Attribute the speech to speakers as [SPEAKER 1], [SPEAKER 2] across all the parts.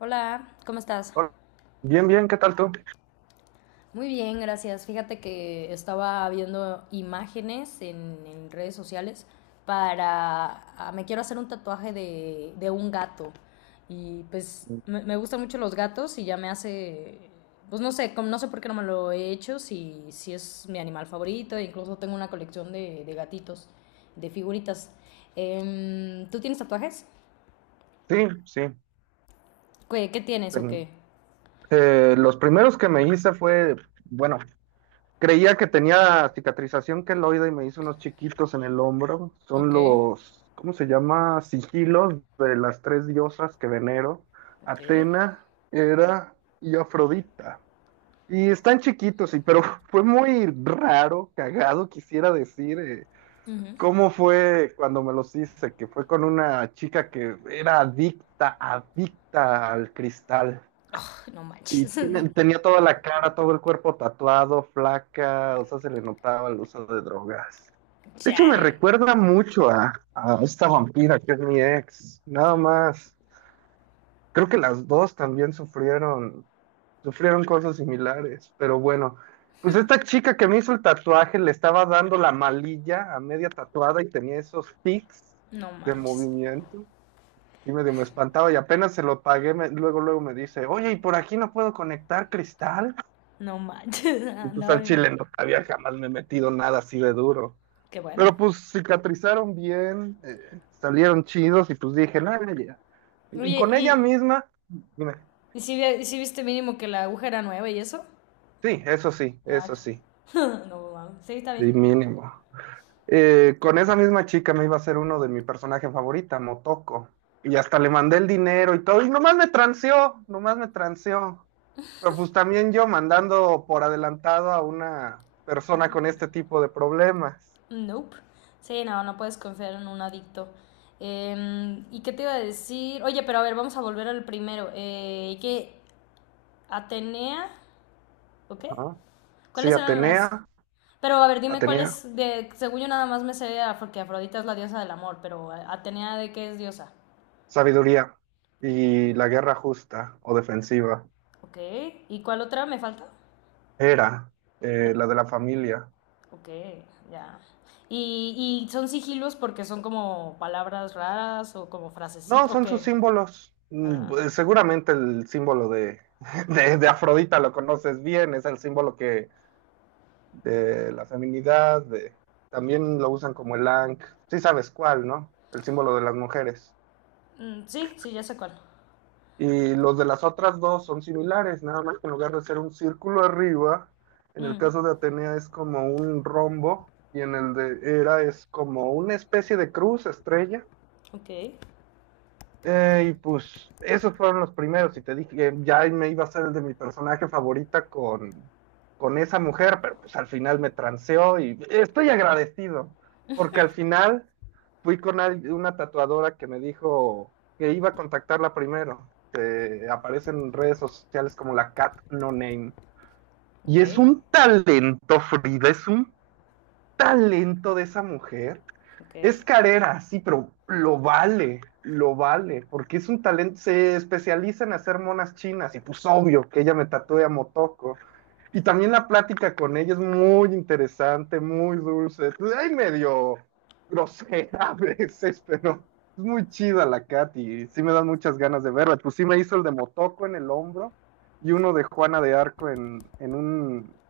[SPEAKER 1] Hola, ¿cómo estás?
[SPEAKER 2] Hola. Bien, bien, ¿qué tal tú?
[SPEAKER 1] Muy bien, gracias. Fíjate que estaba viendo imágenes en redes sociales. para... Me quiero hacer un tatuaje de un gato. Y pues me gustan mucho los gatos. Pues no sé por qué no me lo he hecho, si es mi animal favorito, e incluso tengo una colección de gatitos, de figuritas. ¿Tú tienes tatuajes?
[SPEAKER 2] Sí, sí.
[SPEAKER 1] ¿Qué tienes o
[SPEAKER 2] Ten-
[SPEAKER 1] qué?
[SPEAKER 2] los primeros que me hice fue, bueno, creía que tenía cicatrización queloide y me hice unos chiquitos en el hombro. Son
[SPEAKER 1] Ok,
[SPEAKER 2] los, ¿cómo se llama? Sigilos de las tres diosas que venero:
[SPEAKER 1] ok.
[SPEAKER 2] Atena, Hera y Afrodita. Y están chiquitos, sí, pero fue muy raro, cagado, quisiera decir. eh,
[SPEAKER 1] Ujú.
[SPEAKER 2] ¿Cómo fue cuando me los hice? Que fue con una chica que era adicta al cristal.
[SPEAKER 1] No
[SPEAKER 2] Y
[SPEAKER 1] manches.
[SPEAKER 2] tenía toda la cara, todo el cuerpo tatuado, flaca, o sea, se le notaba el uso de drogas. De hecho, me
[SPEAKER 1] Chale.
[SPEAKER 2] recuerda mucho a esta vampira que es mi ex, nada
[SPEAKER 1] Mm,
[SPEAKER 2] más. Creo que las dos también sufrieron cosas similares, pero bueno, pues esta chica que me hizo el tatuaje le estaba dando la malilla a media tatuada y tenía esos tics
[SPEAKER 1] no
[SPEAKER 2] de
[SPEAKER 1] manches.
[SPEAKER 2] movimiento. Y medio me espantaba y apenas se lo pagué, luego, luego me dice: oye, ¿y por aquí no puedo conectar cristal?
[SPEAKER 1] No manches.
[SPEAKER 2] Y pues
[SPEAKER 1] Andaba
[SPEAKER 2] al
[SPEAKER 1] bien.
[SPEAKER 2] chile no había jamás me metido nada así de duro.
[SPEAKER 1] Qué bueno.
[SPEAKER 2] Pero pues cicatrizaron bien, salieron chidos y pues dije: "no, ya". Y
[SPEAKER 1] Oye,
[SPEAKER 2] con ella
[SPEAKER 1] ¿y,
[SPEAKER 2] misma, dime.
[SPEAKER 1] y si, vi- y si viste mínimo que la aguja era nueva y eso?
[SPEAKER 2] Sí, eso sí,
[SPEAKER 1] Ah,
[SPEAKER 2] eso sí,
[SPEAKER 1] no mames. Sí, está bien.
[SPEAKER 2] sí, mínimo. Con esa misma chica me iba a ser uno de mi personaje favorita, Motoko. Y hasta le mandé el dinero y todo, y nomás me transeó. Pero pues también yo mandando por adelantado a una persona con este tipo de problemas,
[SPEAKER 1] Nope. Sí, no, no puedes confiar en un adicto. ¿Y qué te iba a decir? Oye, pero a ver, vamos a volver al primero. ¿Qué? ¿Atenea? ¿O qué?
[SPEAKER 2] ¿no? Sí,
[SPEAKER 1] ¿Cuáles eran las?
[SPEAKER 2] Atenea.
[SPEAKER 1] Pero a ver, dime cuál
[SPEAKER 2] Atenea,
[SPEAKER 1] es, de, según yo nada más me sé porque Afrodita es la diosa del amor, pero Atenea de qué es diosa.
[SPEAKER 2] Sabiduría y la guerra justa o defensiva.
[SPEAKER 1] Ok, ¿y cuál otra me falta?
[SPEAKER 2] Era
[SPEAKER 1] Eh,
[SPEAKER 2] la de la familia.
[SPEAKER 1] ok, ya. ¿Y son sigilos porque son como palabras raras o como
[SPEAKER 2] No,
[SPEAKER 1] frasecitas? Ok.
[SPEAKER 2] son sus símbolos. Mm, pues
[SPEAKER 1] Ah,
[SPEAKER 2] seguramente el símbolo de Afrodita lo conoces bien, es el símbolo que de la feminidad. También lo usan como el Ankh, sí sabes cuál, ¿no? El símbolo de las mujeres.
[SPEAKER 1] mm, sí, sí, ya sé cuál.
[SPEAKER 2] Y los de las otras dos son similares, nada más que en lugar de ser un círculo arriba, en el
[SPEAKER 1] Mm,
[SPEAKER 2] caso de Atenea es como un rombo y en el de Hera es como una especie de cruz, estrella.
[SPEAKER 1] ok,
[SPEAKER 2] Y pues esos fueron los primeros, y te dije que ya me iba a hacer el de mi personaje favorita con esa mujer, pero pues al final me transeó y estoy agradecido porque al final fui con una tatuadora que me dijo que iba a contactarla primero, que aparece en redes sociales como la Cat No Name. Y
[SPEAKER 1] ok,
[SPEAKER 2] es un talento, Frida, es un talento de esa mujer.
[SPEAKER 1] ok,
[SPEAKER 2] Es carera, sí, pero lo vale, porque es un talento, se especializa en hacer monas chinas y pues obvio que ella me tatúe a Motoko. Y también la plática con ella es muy interesante, muy dulce, hay medio grosera a veces, pero es muy chida la Kat y sí me dan muchas ganas de verla. Pues sí me hizo el de Motoko en el hombro y uno de Juana de Arco en un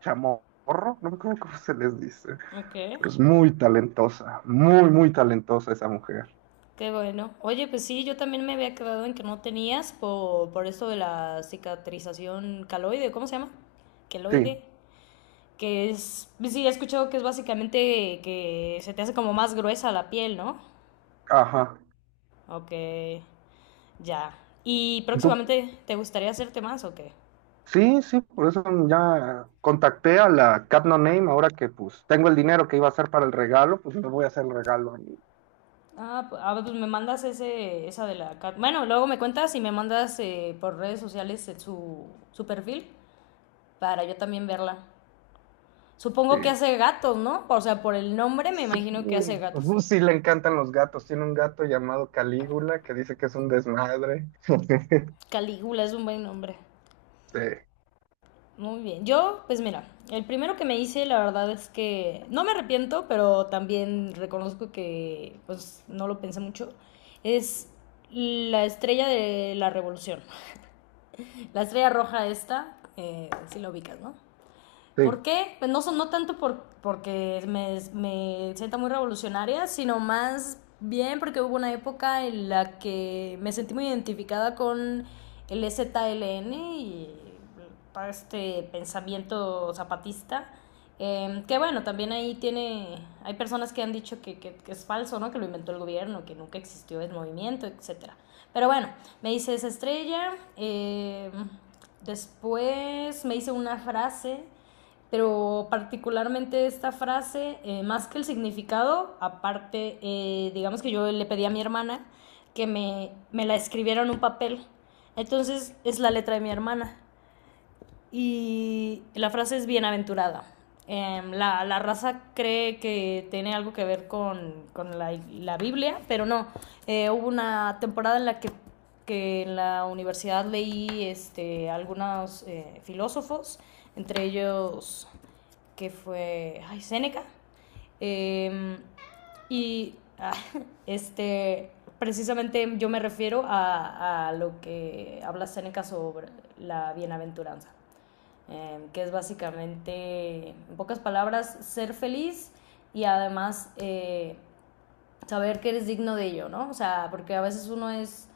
[SPEAKER 2] chamorro, no me acuerdo cómo se les dice.
[SPEAKER 1] ok.
[SPEAKER 2] Pero es muy talentosa, muy, muy talentosa esa mujer.
[SPEAKER 1] Qué bueno. Oye, pues sí, yo también me había quedado en que no tenías por esto de la cicatrización caloide, ¿cómo se llama?
[SPEAKER 2] Sí,
[SPEAKER 1] Queloide. Que es, sí, he escuchado que es básicamente que se te hace como más gruesa la piel, ¿no?
[SPEAKER 2] ajá.
[SPEAKER 1] Ok, ya. ¿Y
[SPEAKER 2] Du-
[SPEAKER 1] próximamente te gustaría hacerte más o qué?
[SPEAKER 2] sí, sí, por eso ya contacté a la Cat No Name ahora que pues tengo el dinero que iba a hacer para el regalo, pues me voy a hacer el regalo a mí.
[SPEAKER 1] Ah, pues me mandas ese, esa de la, Bueno, luego me cuentas y me mandas por redes sociales, su perfil para yo también verla.
[SPEAKER 2] Sí.
[SPEAKER 1] Supongo que hace gatos, ¿no? O sea, por el nombre me
[SPEAKER 2] Sí,
[SPEAKER 1] imagino que hace
[SPEAKER 2] pues,
[SPEAKER 1] gatos.
[SPEAKER 2] sí le encantan los gatos. Tiene un gato llamado Calígula que dice que es un desmadre.
[SPEAKER 1] Calígula es un buen nombre.
[SPEAKER 2] Sí,
[SPEAKER 1] Muy bien. Yo, pues mira, el primero que me hice, la verdad es que no me arrepiento, pero también reconozco que pues no lo pensé mucho, es la estrella de la revolución. La estrella roja esta, si la ubicas, ¿no?
[SPEAKER 2] sí.
[SPEAKER 1] ¿Por qué? Pues no, no tanto porque me sienta muy revolucionaria, sino más bien porque hubo una época en la que me sentí muy identificada con el EZLN y este pensamiento zapatista. Que bueno, también ahí hay personas que han dicho que es falso, ¿no? Que lo inventó el gobierno, que nunca existió el movimiento, etcétera. Pero bueno, me hice esa estrella. Después me hice una frase, pero particularmente esta frase, más que el significado, aparte, digamos que yo le pedí a mi hermana que me la escribiera en un papel. Entonces es la letra de mi hermana. Y la frase es bienaventurada. La raza cree que tiene algo que ver con la Biblia, pero no. Hubo una temporada en la que en la universidad leí algunos filósofos, entre ellos Seneca. Y ah, este, precisamente yo me refiero a lo que habla Seneca sobre la bienaventuranza, que es básicamente, en pocas palabras, ser feliz y además saber que eres digno de ello, ¿no? O sea, porque a veces uno es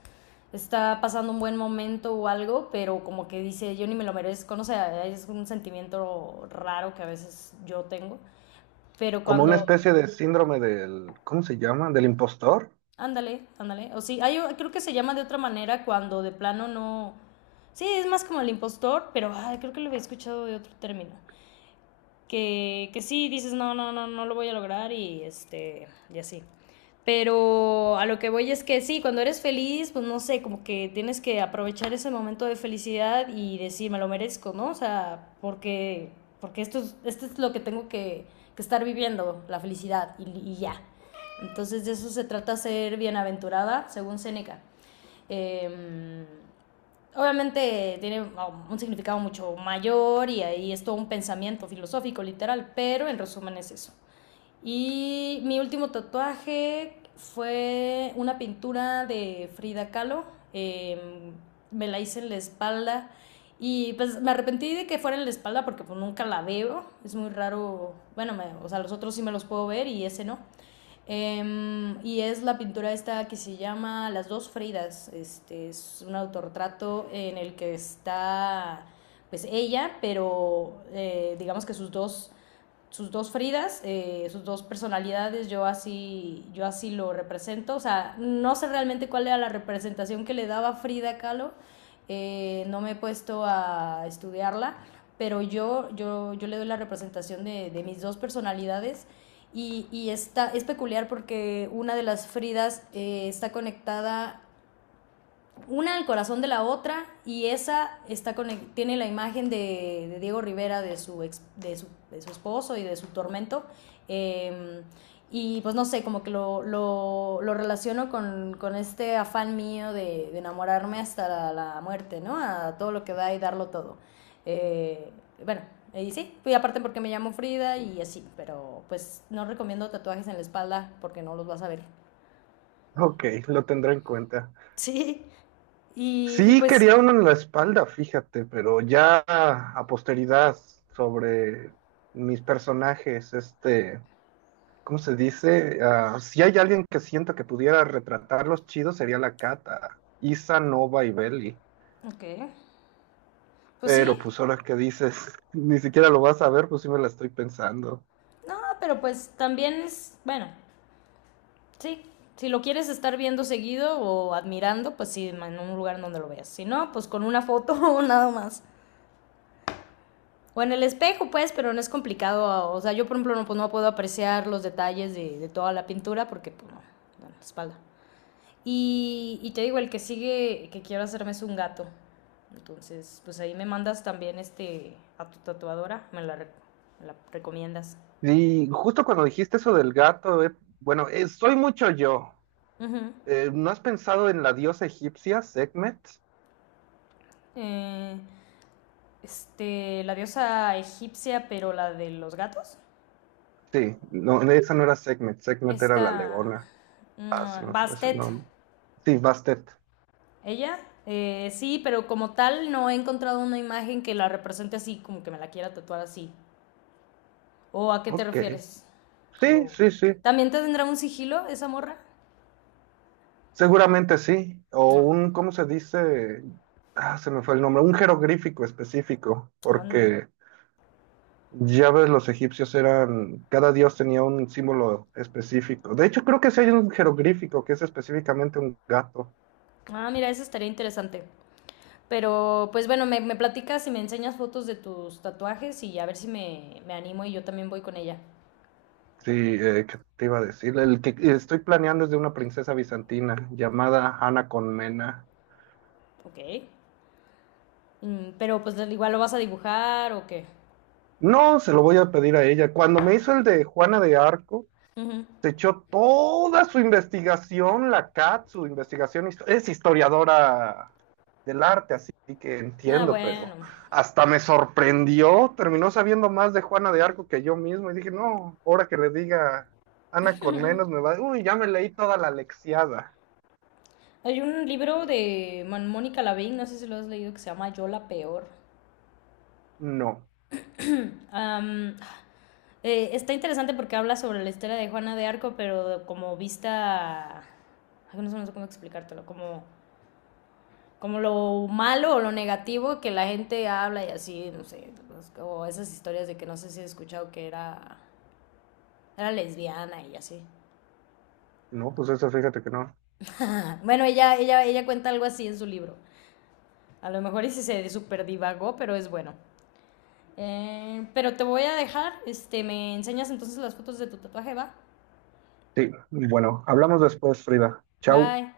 [SPEAKER 1] está pasando un buen momento o algo, pero como que dice, yo ni me lo merezco, no sé, es un sentimiento raro que a veces yo tengo, pero
[SPEAKER 2] Como una
[SPEAKER 1] cuando,
[SPEAKER 2] especie de síndrome del, ¿cómo se llama? ¿Del impostor?
[SPEAKER 1] ándale, ándale, o sí, hay, creo que se llama de otra manera cuando de plano no, sí, es más como el impostor, pero ay, creo que lo había escuchado de otro término, que sí, dices, no, no, no, no lo voy a lograr y así. Pero a lo que voy es que sí, cuando eres feliz, pues no sé, como que tienes que aprovechar ese momento de felicidad y decir, me lo merezco, ¿no? O sea, porque esto es lo que tengo que estar viviendo, la felicidad, y ya. Entonces de eso se trata ser bienaventurada, según Seneca. Eh, Obviamente tiene un significado mucho mayor, y ahí es todo un pensamiento filosófico literal, pero en resumen es eso. Y mi último tatuaje fue una pintura de Frida Kahlo. eh, Me la hice en la espalda. Y pues me arrepentí de que fuera en la espalda porque pues nunca la veo. Es muy raro. Bueno, o sea, los otros sí me los puedo ver y ese no. Y es la pintura esta que se llama Las dos Fridas. Este es un autorretrato en el que está pues ella, pero digamos que sus dos Fridas, sus dos personalidades, yo así lo represento. O sea, no sé realmente cuál era la representación que le daba Frida Kahlo, no me he puesto a estudiarla, pero yo le doy la representación de mis dos personalidades. Y es peculiar porque una de las Fridas está conectada una al corazón de la otra, y esa está con el, tiene la imagen de Diego Rivera, de su ex, de su esposo y de su tormento. Eh, y pues no sé, como que lo relaciono con este afán mío de enamorarme hasta la muerte, ¿no? A todo lo que da y darlo todo. Eh, bueno, y sí, y aparte porque me llamo Frida y así, pero pues no recomiendo tatuajes en la espalda porque no los vas a ver.
[SPEAKER 2] Ok, lo tendré en cuenta.
[SPEAKER 1] Sí. Y
[SPEAKER 2] Sí,
[SPEAKER 1] pues,
[SPEAKER 2] quería uno en la espalda, fíjate, pero ya a posteridad sobre mis personajes, este, ¿cómo se dice? Ah, si hay alguien que sienta que pudiera retratarlos chido, sería la Cata, Isa, Nova y Belly.
[SPEAKER 1] okay. Pues sí,
[SPEAKER 2] Pero pues ahora que dices, ni siquiera lo vas a ver, pues sí me la estoy pensando.
[SPEAKER 1] no, pero pues también bueno, sí, si lo quieres estar viendo seguido o admirando, pues sí, en un lugar donde lo veas. Si no, pues con una foto o nada más. O en el espejo, pues, pero no es complicado. O sea, yo, por ejemplo, no, pues, no puedo apreciar los detalles de toda la pintura porque, pues, no, no, la espalda. Y te digo, el que sigue que quiero hacerme es un gato. Entonces, pues ahí me mandas también a tu tatuadora, me la recomiendas.
[SPEAKER 2] Y justo cuando dijiste eso del gato, bueno, soy mucho yo.
[SPEAKER 1] Ujú.
[SPEAKER 2] ¿No has pensado en la diosa egipcia, Sekhmet?
[SPEAKER 1] Eh, la diosa egipcia, pero la de los gatos.
[SPEAKER 2] Sí, no, no, esa no era Segmet, Segmet era la
[SPEAKER 1] Esta.
[SPEAKER 2] Leona. Ah, se me fue ese
[SPEAKER 1] Bastet.
[SPEAKER 2] nombre. Sí, Bastet.
[SPEAKER 1] Ella. Sí, pero como tal no he encontrado una imagen que la represente así, como que me la quiera tatuar así. ¿O a qué te
[SPEAKER 2] Ok.
[SPEAKER 1] refieres?
[SPEAKER 2] Sí,
[SPEAKER 1] Como.
[SPEAKER 2] sí, sí.
[SPEAKER 1] ¿También tendrá un sigilo esa morra?
[SPEAKER 2] Seguramente sí. O
[SPEAKER 1] No.
[SPEAKER 2] un, ¿cómo se dice? Ah, se me fue el nombre. Un jeroglífico específico,
[SPEAKER 1] Ah, no.
[SPEAKER 2] porque ya ves, los egipcios eran, cada dios tenía un símbolo específico. De hecho, creo que sí hay un jeroglífico que es específicamente un gato.
[SPEAKER 1] Ah, mira, eso estaría interesante. Pero, pues bueno, me platicas y me enseñas fotos de tus tatuajes y a ver si me animo y yo también voy con ella.
[SPEAKER 2] Sí, ¿qué te iba a decir? El que estoy planeando es de una princesa bizantina llamada Ana Colmena.
[SPEAKER 1] Ok. Mm, pero pues igual lo vas a dibujar o qué.
[SPEAKER 2] No, se lo voy a pedir a ella. Cuando me hizo el de Juana de Arco,
[SPEAKER 1] Ujú.
[SPEAKER 2] se echó toda su investigación, la Cat, su investigación, es historiadora del arte, así que
[SPEAKER 1] Ah,
[SPEAKER 2] entiendo,
[SPEAKER 1] bueno.
[SPEAKER 2] pero hasta me sorprendió, terminó sabiendo más de Juana de Arco que yo mismo y dije: no, ahora que le diga Ana con menos me va, uy, ya me leí toda la lexiada.
[SPEAKER 1] Hay un libro de Mónica Lavín, no sé si lo has leído, que se llama Yo la Peor.
[SPEAKER 2] No,
[SPEAKER 1] Am, Está interesante porque habla sobre la historia de Juana de Arco, pero como vista. Ay, no sé cómo explicártelo, como lo malo o lo negativo que la gente habla y así, no sé, pues, o esas historias de que no sé si he escuchado que era lesbiana y así.
[SPEAKER 2] no, pues eso fíjate que no.
[SPEAKER 1] Ah, bueno, ella cuenta algo así en su libro. A lo mejor ese se super divagó, pero es bueno. Pero te voy a dejar, me enseñas entonces las fotos de tu tatuaje, va.
[SPEAKER 2] Sí, bueno, hablamos después, Frida. Chau.
[SPEAKER 1] Bye.